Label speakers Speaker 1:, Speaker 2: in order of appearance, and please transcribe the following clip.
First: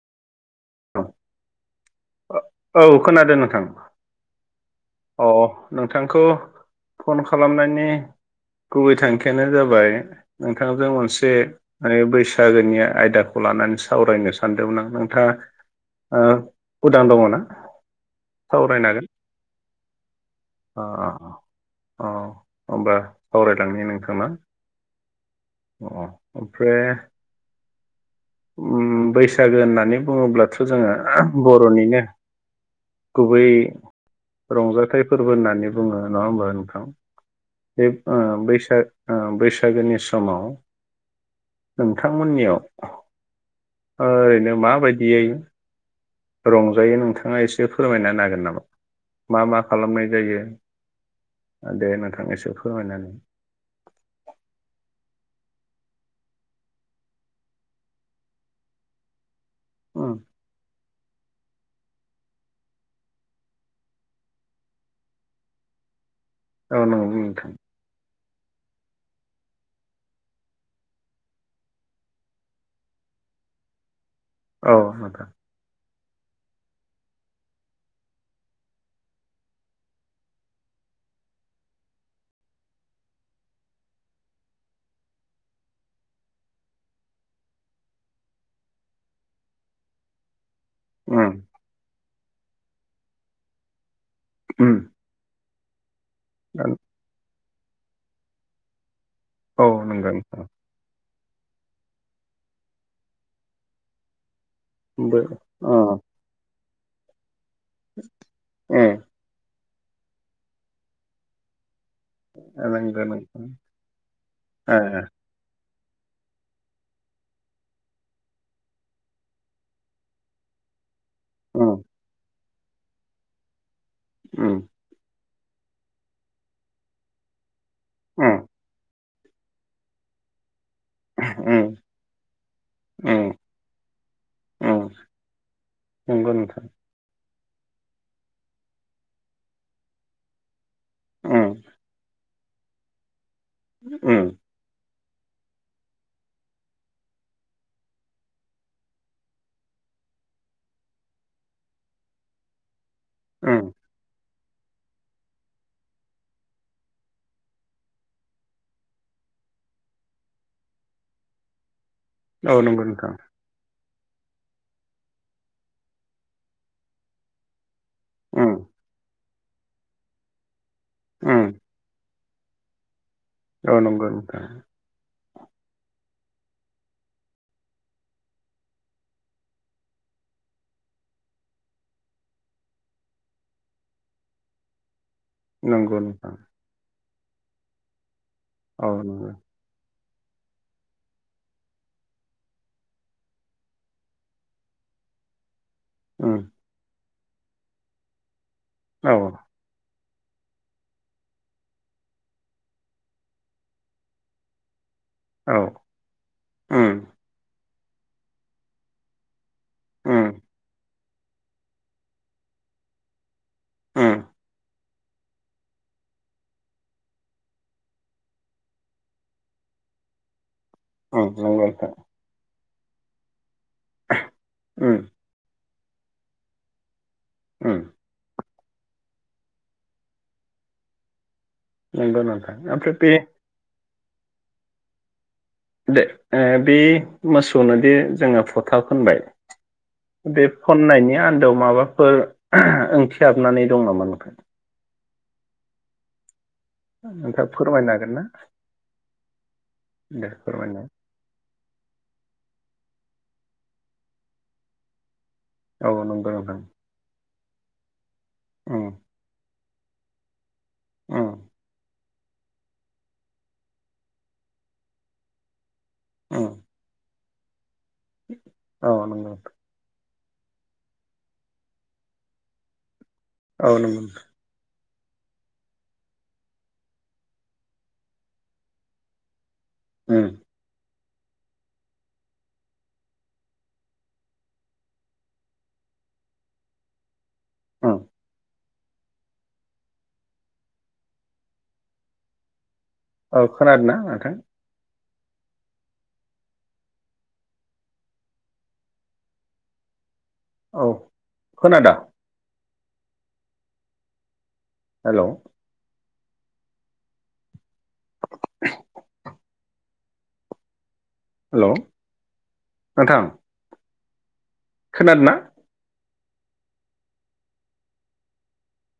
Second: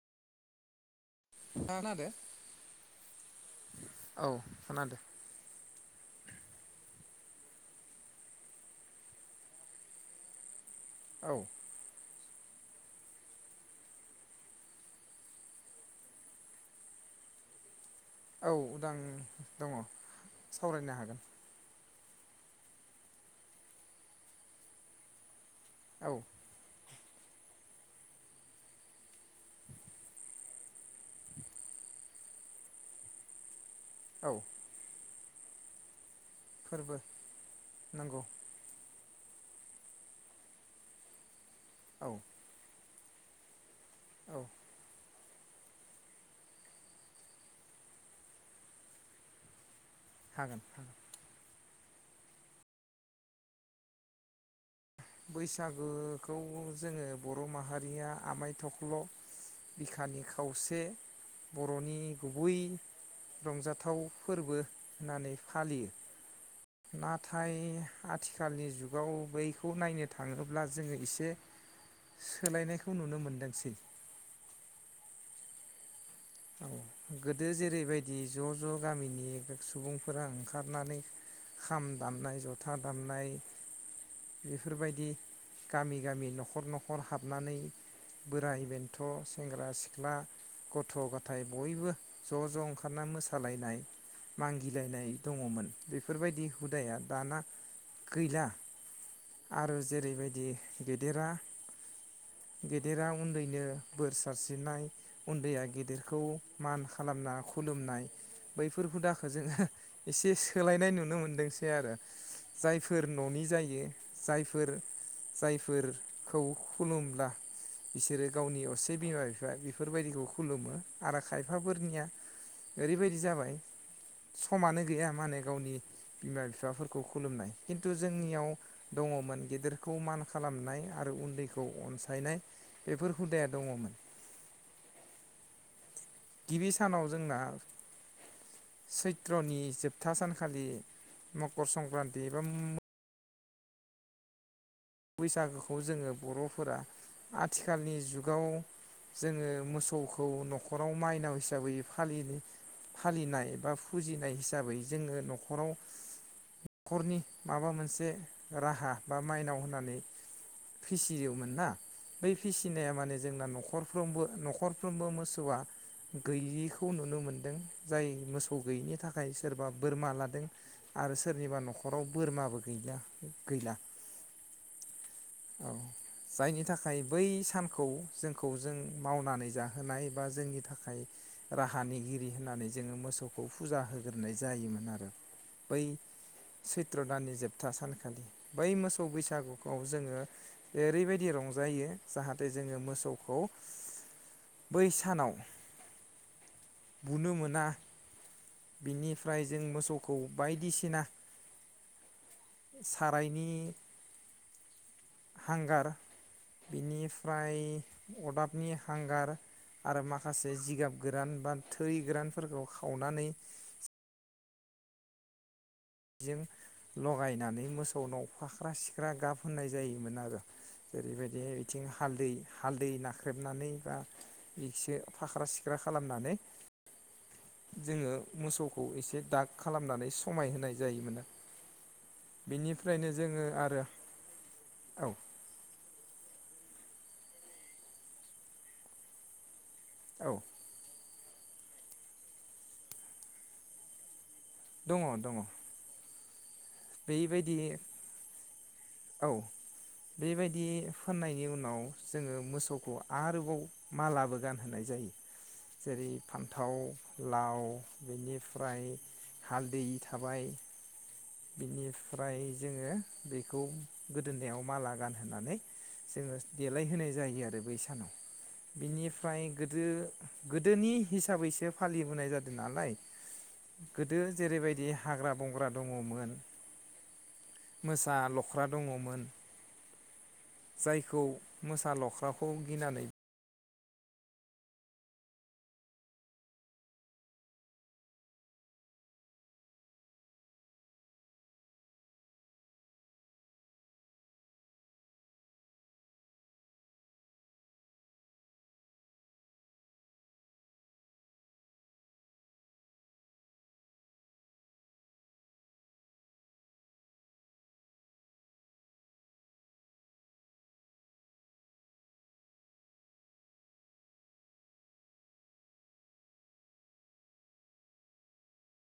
Speaker 1: नोंथाङा खोनादो?
Speaker 2: औ औ खोनादों नोंथां
Speaker 1: औ खोनादो।
Speaker 2: अ नोंथांखौ फन खालामनायनि गुबै थांखियानो जाबाय बिथां
Speaker 1: औ
Speaker 2: मोनसे ओ बैस बैसागोनि आयदाखौ लानानै सावरायनो सानदोंमोन आं नोंथाङा उदां दङ ना?
Speaker 1: औ
Speaker 2: सावरायनो
Speaker 1: उदां
Speaker 2: हागोन
Speaker 1: दङ
Speaker 2: अ
Speaker 1: सावरायनो हागोन।
Speaker 2: अ होबा सावरायलांनो नोंथां ना अ
Speaker 1: औ
Speaker 2: ओमफ्राय उम बैसागो होननानै बुङोब्लाथ थ जोङो बर'निनो गुबै
Speaker 1: औ
Speaker 2: रंजाथाय फोरबो होननानै बुङो। नङा होनबा नोंथां
Speaker 1: फोरबो
Speaker 2: बे
Speaker 1: नंगौ
Speaker 2: बैसागो ओ बैसागोनि समाव
Speaker 1: औ
Speaker 2: नोंथांमोननियाव औ
Speaker 1: औ
Speaker 2: ओरैनो माबायदियै रंजायो नोंथाङा एसे फोरमायना होनो हागोन नामा मा मा? खालामनाय जायो।
Speaker 1: हागोन हागोन
Speaker 2: दे नोंथां एसे फोरमायना होनाय।
Speaker 1: बैसागोखौ जोङो बर माहारिया आमाय थख्ल
Speaker 2: उम
Speaker 1: बिखानि खावसे बर'नि गुबै रंजाथाव फोरबो होननानै फालियो।
Speaker 2: औ नंगौ नोंथां
Speaker 1: नाथाय आथिखालनि जुगाव बै खौ नायनो थाङोब्ला जोङो एसे सोलायनायखौ नुनो मोनदोंसै।
Speaker 2: औ नोंथां
Speaker 1: औ गोदो जेरैबायदि ज ज गामिनि सुबुंफोरा ओंखारनानै खाम दामनाय जथा दामनाय बेफोरबायदि गामि गामि न'खर न'खर हाबनानै बोराय बेन्थ सेंग्रा सिख्ला गथ गथ
Speaker 2: उम
Speaker 1: गथाय बयबो ज ज ओंखारना मोसालायनाय
Speaker 2: उम
Speaker 1: मागिलायनाय दङमोन। [inaudible] बेफोरबायदि हुदाया दाना गैला।
Speaker 2: औ
Speaker 1: आरो
Speaker 2: नंगौ नोंथां
Speaker 1: जेरैबायदि देरा गेदेरा उन्दैनो बोर सा सारस्रिनाय
Speaker 2: बो
Speaker 1: उन्दैया
Speaker 2: अ
Speaker 1: गेदे खौ मान खालामना खु खुलुमनाय
Speaker 2: ए
Speaker 1: बैफोर हुदाखो जोङो एसे सोलायनाय नुनो मोनदोंसै आरो।
Speaker 2: नंगौ
Speaker 1: जायफोर ननि
Speaker 2: नोंथां
Speaker 1: जायो जायफोर
Speaker 2: ए
Speaker 1: जाय फोरखौ खुलुमब्ला बिसोरो गावनि असे बिमा बिफा बेफोरबायदिखौ खुलुमो। आरो
Speaker 2: उम
Speaker 1: खायफाफोरनिया ओरैबायदि जाबाय
Speaker 2: उम
Speaker 1: समानो गैया माने गावनि बिमा बिफाफोरखौ खुलुमनाय। खिन्थु
Speaker 2: उम
Speaker 1: जोंनियाव दङमोन गिदिरखौ मान खालामनाय। आरो उन्दैखौ
Speaker 2: उम
Speaker 1: अनसायनाय बेफोर
Speaker 2: उम
Speaker 1: हुदाया दङमोन।
Speaker 2: उम नंगौ नोंथां
Speaker 1: गिबि सानाव जोंना सैत्रनि जोबथा सानखालि
Speaker 2: उम
Speaker 1: मकर संक्रान्ति जम्म
Speaker 2: ओम।
Speaker 1: बैसागोखौ जोङो बरफोरा आथिखालनि जुगाव जोङो मोसौखौ नखराव माइनाव हिसाबै फालि फालिनाय
Speaker 2: उम
Speaker 1: बा फुजिनाय हिसा हिसाबै जोङो नखराव नखरनि माबा मोनसे राहा बा माइनाव होननानै नानै फिसियोमोनना। बै
Speaker 2: औ नंगौ
Speaker 1: फिसिनाया
Speaker 2: नोंथां
Speaker 1: माने जोंना नखर साफ्रोमबो नखरफ्रोमबो मोसौआ गैयिखौ नुनो मोनदों जाय
Speaker 2: उम
Speaker 1: मोसौ गैयिनि थाखाय सोरबा बोरमा लादों। आरो
Speaker 2: उम
Speaker 1: सोरनिबा नखराव बोरमाबो गैला। गैला
Speaker 2: औ नंगौ नोंथां [inaudible]
Speaker 1: औ जायनि थाखाय बै सानखौ जोंखौ जों मावनानै जाहोनाय बा जोंनि थाखाय राहानिगिरि होननानै जोङो मोसौखौ फुजा होग्रोनाय जायोमोन आरो बै
Speaker 2: नंगौ नोंथां
Speaker 1: सैत्र दाननि जोबथा सानखालि बै
Speaker 2: औ
Speaker 1: मोसौ
Speaker 2: नंगौ
Speaker 1: बैसागु खौ जोङो ओरैबायदि रंजायो जाहाथे जोङो मोसौखौ बै सानाव
Speaker 2: ओम
Speaker 1: बुनो मोना
Speaker 2: औ
Speaker 1: बिनिफ्राय जों मोसौ खौ बायदिसिना साराइनि
Speaker 2: औ
Speaker 1: हांगार
Speaker 2: उम
Speaker 1: बिनिफ्राय अरदाबनि हांगार आरो
Speaker 2: उम
Speaker 1: माखासे जिगाब गोरान बा थोरि गोरानफोरखौ खावनानै
Speaker 2: उम
Speaker 1: बेजों लगायनानै मोसौनाव फाख्रा सिख्रा गाब होनाय जायोमोन आरो
Speaker 2: उम
Speaker 1: जेरैबायदि
Speaker 2: नंगौ
Speaker 1: बिथिं
Speaker 2: नोंथां
Speaker 1: हालदै हालदै नाख्रेबनानै दा बिदिसो
Speaker 2: उम
Speaker 1: फाख्रा सि ख्रा खालामनानै
Speaker 2: उम
Speaker 1: जोङो मोसौखौ खौ एसे दाग खालामनानै समाय होनाय जायोमोन
Speaker 2: नंगौ नोंथां ओमफ्राय
Speaker 1: बेनिफ्रायनो
Speaker 2: बे
Speaker 1: जोङो आरो औ
Speaker 2: दे ओ बे मोसौनोदि जोङो फथा फोनबाय
Speaker 1: औ
Speaker 2: बे फननायनि आ न्दोआव माबाफोर ओंथि हाबनानै दं नामा नोंथां
Speaker 1: दङ दङ
Speaker 2: नोंथां
Speaker 1: बेबायदि
Speaker 2: फोरमायनो हागोन ना
Speaker 1: औ
Speaker 2: दे
Speaker 1: बेबायदि
Speaker 2: फोरमायनो
Speaker 1: फोननायनि उन नाव जोङो मोसौखौ आरोबाव मालाबो गानहोनाय जायो
Speaker 2: औ
Speaker 1: जेरै
Speaker 2: नंगौ नोंथां
Speaker 1: फान्थाव लाउ बेनिफ्राय
Speaker 2: उम
Speaker 1: हालदै थाबाय।
Speaker 2: उम
Speaker 1: बिनि फ्राय जोङो बेखौ गोदोनायाव माला गानहोनानै जोङोस
Speaker 2: उम
Speaker 1: देलाय होनाय जायो। आरो बै सानाव
Speaker 2: औ नंगौ
Speaker 1: बिनिफ्राय गोदो गोदोनि हिसाबैसो फालिबोनाय जादों नालाय
Speaker 2: औ नंगौ
Speaker 1: गोदो जेरैबायदि हाग्रा बंग्रा दं ङमोन मोसा लख्रा दङमोन।
Speaker 2: उम
Speaker 1: जायखौ मोसा लख्राखौ गिनानै
Speaker 2: औ औ खोनादोंना नोंथां? औ खोनादो। हेलौ [inaudible] हेलौ नोंथां। खोनादोना?